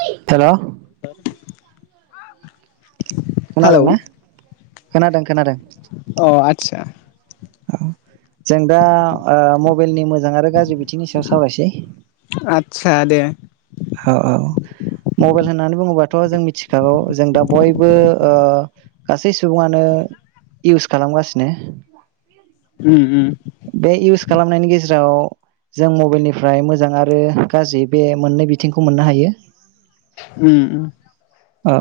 हेल' hello खोनादों ना अ खोनादों खोनादों आदसा औ जों दा ओ मबाइलनि मोज मोजां आरो गाज्रि बिथिंनि सायाव सावरायनोसै। आदसा दे औ औ मबाइल होननानै बुङोबाथ' जों मिथिखागौ जों दा बयबो ओ गासै सुबुङानो इउस खालामगासिनो। उम उम बे इउस खालामनायनि गेजेराव जों मबाइलनिफ्राय मोजां आरो गाज्रि बे मोननै बिथिंखौ मोननो हायो। उम उम औ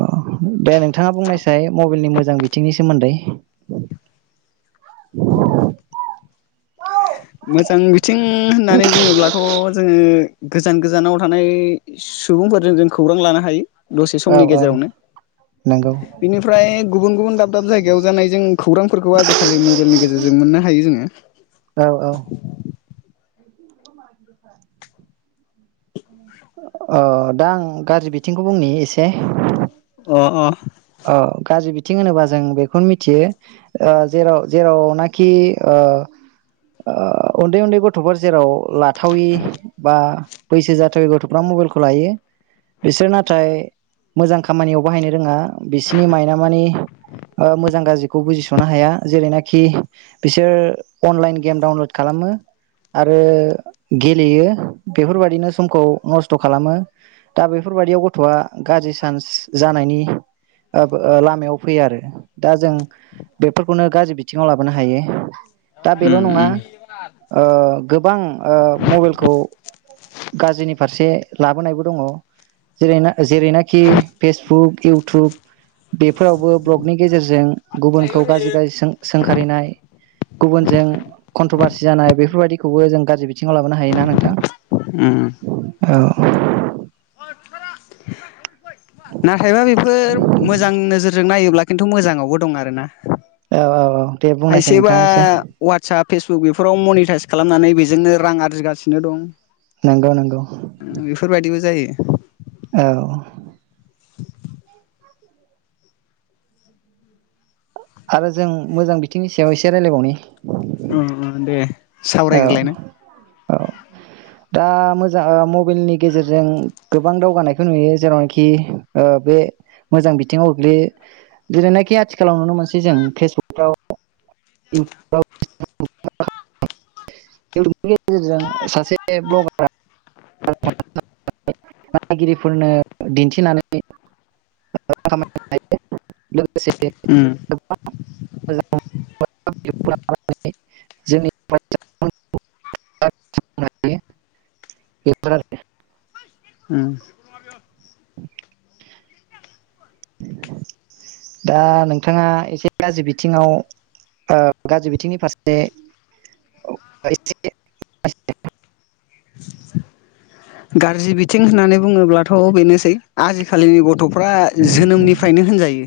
दे नोंथाङा बुंनायसाय मबाइलनि मोजां बिथिंनि सोमोन्दै। मोजां बिथिं होननानै बुङोब्लाथ' जोङो। गोजान गोजानाव थानाय सुबुंफोरजों जों खौरां लानो हायो। दसे औ समनि औ गेजेरावनो नंगौ बेनिफ्राय गुबुन गुबुन दाब दाब जायगायाव जानाय जों खौरांफोरखौ आजिखालि मबाइलनि गेजेरजों मोननो हायो जोङो। [inaudible] औ औ। अ दा आं गाज्रि बिथिंखौ बुंनि एसे। अ अ औ गाज्रि बिथिं होनोबा जों बेखौनो मिथियो ओ जेराव जेरावनाखि ओ ओ उन्दै उन्दै गथ'फोर जेराव लाथावि बा बैसो जाथावै गथ'फ्रा मबाइलखौ लायो बिसोरो नाथाय मोजां खामानियाव बाहायनो रोङा। बिसोरनि माइना माने ओ मोजां गाज्रिखौ बुजिस'नो हाया जेरैनाखि बिसोर अनलाइन गेम डाउनलड खालामो आरो गेलेयो बेफोरबायाददिनो समखौ नस्थ' खालामो दा बेफोरबायदियाव गथ'आ गाज्रि सान्स जानायनि आब आ लामायाव फैयो आरो दा जों बेफोरखौनो गाज्रि बिथिङाव लाबोनो हायो। दा बेल' उम नङा उम ओ गोबां ओ मबेइलखौ गाज्रिनि फारसे लाबोनायबो दङ जेरैना जेरैनाखि फेसबुक इउटुब बेफोरावबो ब्लगनि गेजेरजों गुबुनखौ गाज्रि गाज्रि सों-सोंखारिनाय गुबुनजों कन्ट्रभारसि जानाय बेफोरबायाददिखौबो जों गाज्रि बिथिङाव लाबोनो हायोना नोंथां। उम औ नाथायबा बेफोर मोजां नोजोरजों नायोब्ला खिन्थु मोजाङावबो दं आरोना। औ औ दे बुंनायसै खायसेबा नोंथाङा एसे वाटसाप फेसबुक बेफोराव। मनिटाइस खालामनानै बेजोंनो रां आरजिगासिनो दं। नंगौ नंगौ बेफोरबायदिबो जायो औ आरो जों मोजां बिथिंनि सायाव इसे रायलायबावनो उ उ दे सावरायग्रोलाय नों औ दा मोजा ओ मबेइलनि गेजेरजों गोबां दावगानायखौ नुयो जेरावनोखि ओ बे मोजां बिथिंङाव गोग्लैयो जेरैनाखि आथिखालाव नुनो मोनसै जों फेसबुकफ्राव इउतुब इउतुबनि गेजेरजों सासे भ्लगारा [inaudible] नायगिरिफोरनो दिन्थिनानै [inaudible] खामायनो हायो लोगो लोगोसे उम गोबां मोजां [unintelligible] उम दा नोंथाङा एसे गाज्रि बिथिङाव ओ गाज्रि बिथिंनि फारसे एसे [inaudible] गाज्रि बिथिं होननानै बुङोब्लाथ' बेनोसै आजिखालिनि गथ'फ्रा जोनोमनिफ्रायनो होनजायो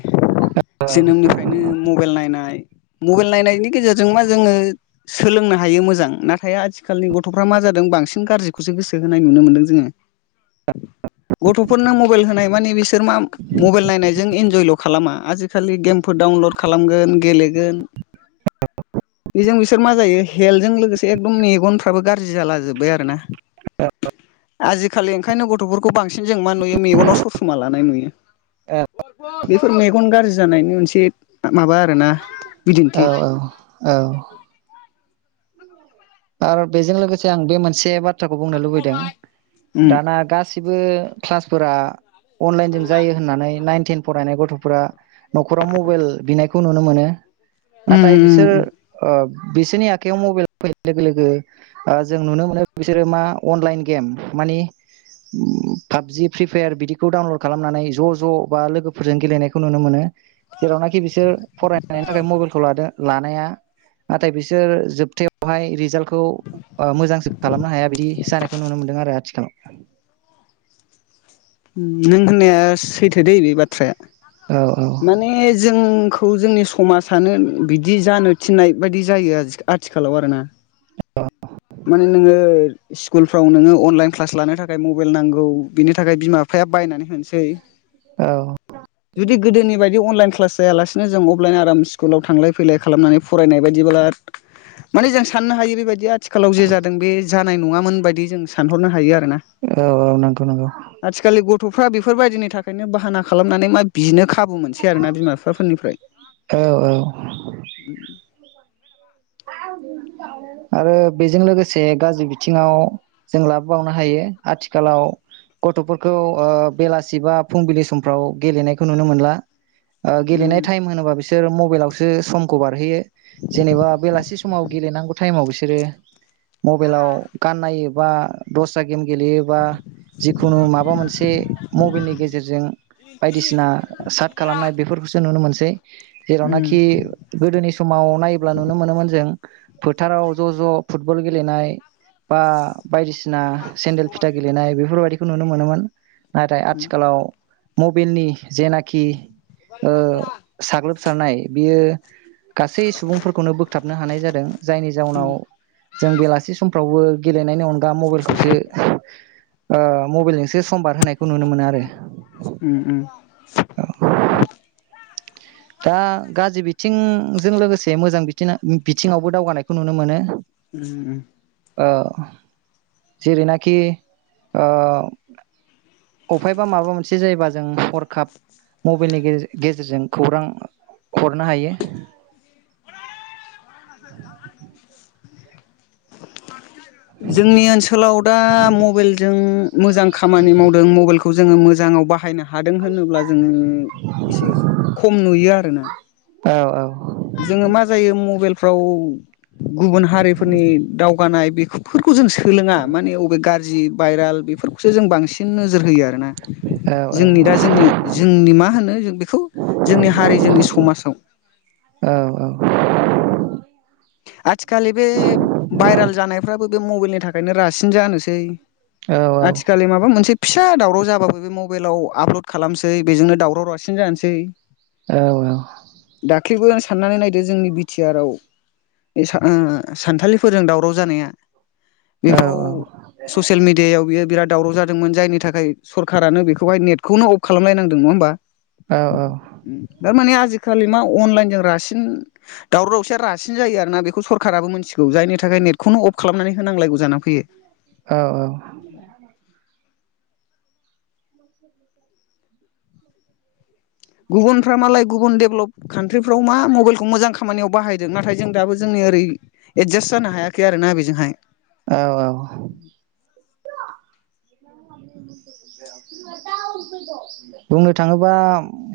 जोनोमनिफ्रायनो मबाइल नायनाय मबेल नायनायनि गेजेरजों मा जोङो सोलोंनो हायो मोजां नाथाय आथिखालनि गथ'फ्रा मा जादों बांसिन सिन‌ गाज्रिखौसो गोसो होनाय नुनो मोनदों जोङो। गथ'फोरनो मबेइल होनाय मानि बिसोर मा मबेइल नायनायजों इन्जयल' खालामा आजिखालि गेमफोर डाउनलड खालामगोन गेलेगोन बेजों बिसोर मा जायो हेल्थजों लोगोसे एकदम मेगनफ्राबो गाज्रि जाला [inaudible] आजिखालिओंखायनो गथ'फोरखौ बांसिन जों मा नुयो मेगनाव ससमा लानाय नुयो। औ बेफोर मेगन गाज्रि जानायनि मोनसे तिब माबा आरोना बिदिन्थि औ औ औ। आरो बेजों लोगोसे आं बे मोनसे बाथ थ्राखौ बुंनो लुबैदों उम दाना गास सिबो क्लासफोरा अनलाइन जों जायो होननानै नाइ टेन फरायनाय गथ'फोरा न'खराव मबेइल बिनाय खौ नुनो मोनो। नाथाय उम बिसोर उम ओ बिसोरनि आखाइयाव मबाइल फै लोगो लोगो जों नुनो मोनो बिसोरो मा अनलाइन गेम मानि पाबजि फ्रि फायार बिदिखौ डाउनलड खालामनानै ज' ज' बा लोगोफोरजों गेलेनायखौ नुनो मोनो जेरावनाखि बिसोर फरायनायनि थाखाय मबाइलखौ लादो। लानाया नाथाय बिसोर जोबथायाव बेावहाय रिजाल्टखौ मोजांसो खालामनो हाया बिदि जानायखौ नुनो मोनदों आरो आथिखालाव। नों होननाया सैथो दै बे बाथ्राया औ औ माने जों। खौ जोंनि समाजानो बिदि जानो थिननाय बायदि जायो आथिखालाव आरोना माने नोङो स्कुलफ्राव नोङो अनलाइन क्लास लानो थाखाय मबाइल नांगौ बिनि थाखाय बिमा बिफाया बायनानै होनो सै औ जुदि गोदोनि बायदि अनलाइन क्लास जायालासिनो जों अफलाइन आराम से कुलाव थांलाय फैलाय खालामनानै फरायनाय बायदिब्ला माने जों साननो हायो बेबायदि आरो आथिखालाव जे जादों बे जानाय नङामोन बायदि जों सानहरनो हायो आरो औ औ नंगौ नांगौ। आथिखालनि गथ'फ्रा बेफोरबायदिनि थाखायनो बाहाना खालामनानै मा बिनो खाबु मोनसै आरोना बिमा बिफाफोरनिफ्राय औ औ [unintelligible] आरो बेजों लोगोसे गाज्रि बिथिङाव जों लाबोबावनो हायो आथिखालाव गथ'फोरखौ बेलासि बा फुंबिलि समफ्राव गेलेनायखौ नुनो मोनला। गेलेनाय उम टाइम होनोबा बिस सोर मबाइलावसो समखौ बारहोयो जेनेबा बेलासि समाव गेलेनांगौ टाइमाव बिसोरो मबाइलाव गाननायो बा दस्रा- गेम गेलेयोबा जिखुनु माबा मोनसे मबलनि गेजेरजों बायदिसिना साट खालामनाय बेफोरखौसो नुनो मोनसै उम जेरावनाखि गोदोनि समाव नायोब नुनो मोनोन फोथाराव ज' ज' फुटबल गेलेनाय बा। बायदिसिना सेन्देल फिथा गेलेनाय बेफोरबायदि थ नुनो मोनोमोन नाथाय आथिखालाव मबाइलनि जेनाखि ओ साग्लोबसारनाय बियो गासै सुबुंफोरखौनो बोथाबनो हानाय जादों जायनि जाउनाव जों बेलासि समफ्रावबो नायनि अनगा मबाइलखौसो ओ मबाइल जोंसो समबार होनायखौ नुनो मोनो आरो [inaudible] उम उम उम दा गाज्रि बिथिंजों लोगोसे मोजां बिथि बिथिङावबो दावगानायखौ नुनो मोनो। उम ओ जेरैनाखि ओ अफायबा माबा मोनसे जायोबा जों हरखाब मबाइलनि गेजेर गेजेरजों खौरां हरनो हायो। जोंनि ओनसोलाव दा मबेलजों मोजां खामानि मावदों मबेलखौ खौ जोङो मोजाङाव बाहायनो हादों होनोब्ला जोङो एसे खम नुयो आरोना। [inaudible] औ औ जोंङो मा जायो मबेलफ्राव गुबुन हारिफोरनि दावगानाय बेफोरखौ जों सोलोङा माने अबे गाज्रि भाइराल बेफोरखौसो जों बांसिन नोजोर होयो आरोना औ जोंनि दा जोंनि जोंनि मा होनो बेखौ जोंनि हारि जोंनि समाजाव औ औ थि खालि बे भाइरेल जानायफ्राबो बे मबेलनि थाखायनो रासिन जानोसै। औ आथिखालि माबा मोनसे फिसा दावराव जाबाबो बे मबाइलाव आपलड खालामसै बेजोंनो दावराव रासिन जानसै। औ औ दाख्लैबो आं साननानै नायदो जोंनि बिटिआर आव बे सा ओ सानथालिफोरजों दावराव जानाया? बेफ्राव ससियेल मिडियायाव बियो बिराद दावराव जादोंमोन जायनि थाखाय सरखारानो बेखौहाय नेथखौनो अफ खालामलाय नांदों नङा होमबा? उम दा माने आज आजिखालि मा अनलाइनजों रासिन दावरावसिया रासिन जायो आरो ना बेखौ सरखाराबो मिथिगौ जायनि थाखाय नेटखौनो अफ खालामनानै होनांलायगौ जानानै फैयो। औ औ। गुबुनफ्रा मालाय गुबुन डेभलप कान्ट्रिफ्राव मा मबाइलखौ मोजां खामानियाव बाहायदों नाथाय जों दाबो जोंनि ओरै एडजास्ट जानो हायाखै आरोना बेजोंहाय। औ औ [inaudible] बुंनो थाङोबा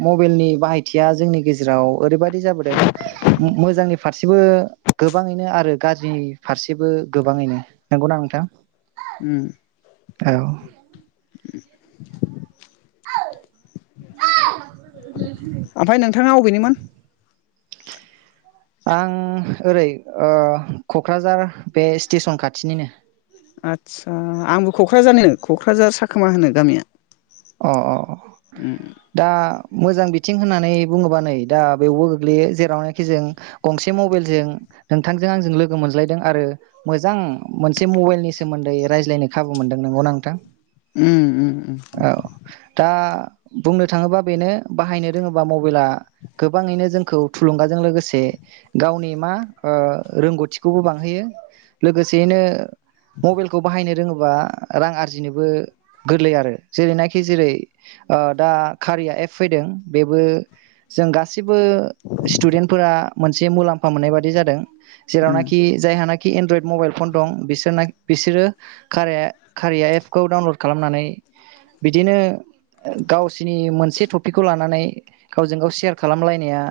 मबेलनि बाहायथिया जोंनि गेजेराव ओरैबादि जाबोदों मोजांनि फारसेबो गोबाङैनो आरो गाज्रि फारसेबो गोबाङैनो। नंगौना नोंथां? उम औ। [inaudible] ओमफाय नोंथाङा अबेनिमोन? आं ओरै ओ क'क्राझार बे स्टेसन खाथिनिनो। आदसा आंबो क'क्राझारनि क'क्राझार साखोमा होनो गामिया अ अ अ। उम दा मोजां बिथिं होननानै बुंङोबा नै दा बेवबो गोग्लैयो जेरावनाखि जों गंसे मबाइलजों नोंथांजों आंजों लोगो मोनज्लायदों आरो मोजां मोनसे मबाइलनि सोमोन्दै रायज्लायनो खाबु मोनदों नंगौना नोंथां उम उम औ दा बुंनो थांङोबा बेनो बाहायनो रोंङोबा मबाइला गोबांङैनो जोंखौ थुलुंगाजों लोगोसे गावनि मा ओ रोंगौथिखौबो बांहोयो लोगोसेयैनो मबाइलखौ बाहायनो रोंङोबा रां आरजिनोबो गोरलै आरो। जेरैनाखि जेरै ओ दा कारिया एप फैदों बेबो जों गासै जेब्बो स्टुदेन्टफोरा मोनसे मुलाम्फा मोननाय बादि जादों। उम जेरावनाखि जायहा नाखि एनड्रयड मबाइल फन दं बिसोरना बिसोरो खारिया एपखौ डाउनलड खालामनानै बिदिनो गावसिनि मोनसे टपिकखौ लानानै गावजों गाव सेयार खालामलायनाया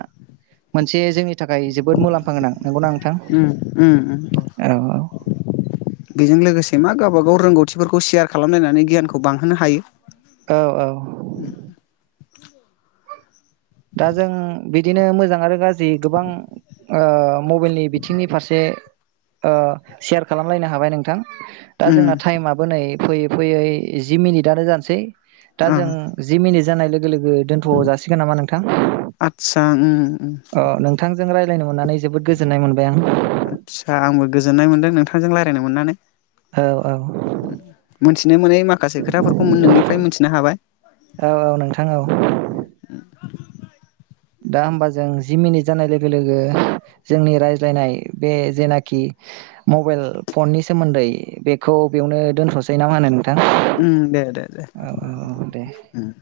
मोनसे जोंनि थाखाय जोबोद मुलाम्फा गोनां नंगौना नों उम उम बेजों लोगोसे मा गावबा गाव रोंगौथिफोरखौ सेयार खालामलायनानै गियानखौ बांहोनो हायो औ औ दा जों बिदिनो मोजां आरो गाज्रि जि गोबां ओ मबाइलनि बिथिंनि फारसे ओ सेयार खालामलायनो हाबाय नोंथां दा उम जोंना टाइमाबो नै फैयै फैयै जि मिनिटानो जानोसै दा ओ जों जि मिनि जानाय लोगो लोगो दोनथ' जासिगोन नोंथां आदसा उम उम अ नोंथांजों राय रायलायनो मोननानै जोबोद गोजोननाय मोनबाय आं आदसा आंबो गोजोननाय मोनदों नोंथांजों रायज्लायनो मोननानै औ औ उम मोनथिनो मोनै माखासे खोथाफोरखौ नोंनिफ्राय मोनथिनो हाबाय। [inaudible] औ औ नोंथां औ दा होनबा जों जि मिनिट जानाय लोगो लोगो जोंनि रायज्लायनाय बे जेनाखि मबाइल फननि सोमोन्दै बेखौ बेयावनो दोनथ'सै नामा नों उम दे दे दे औ दे। उम।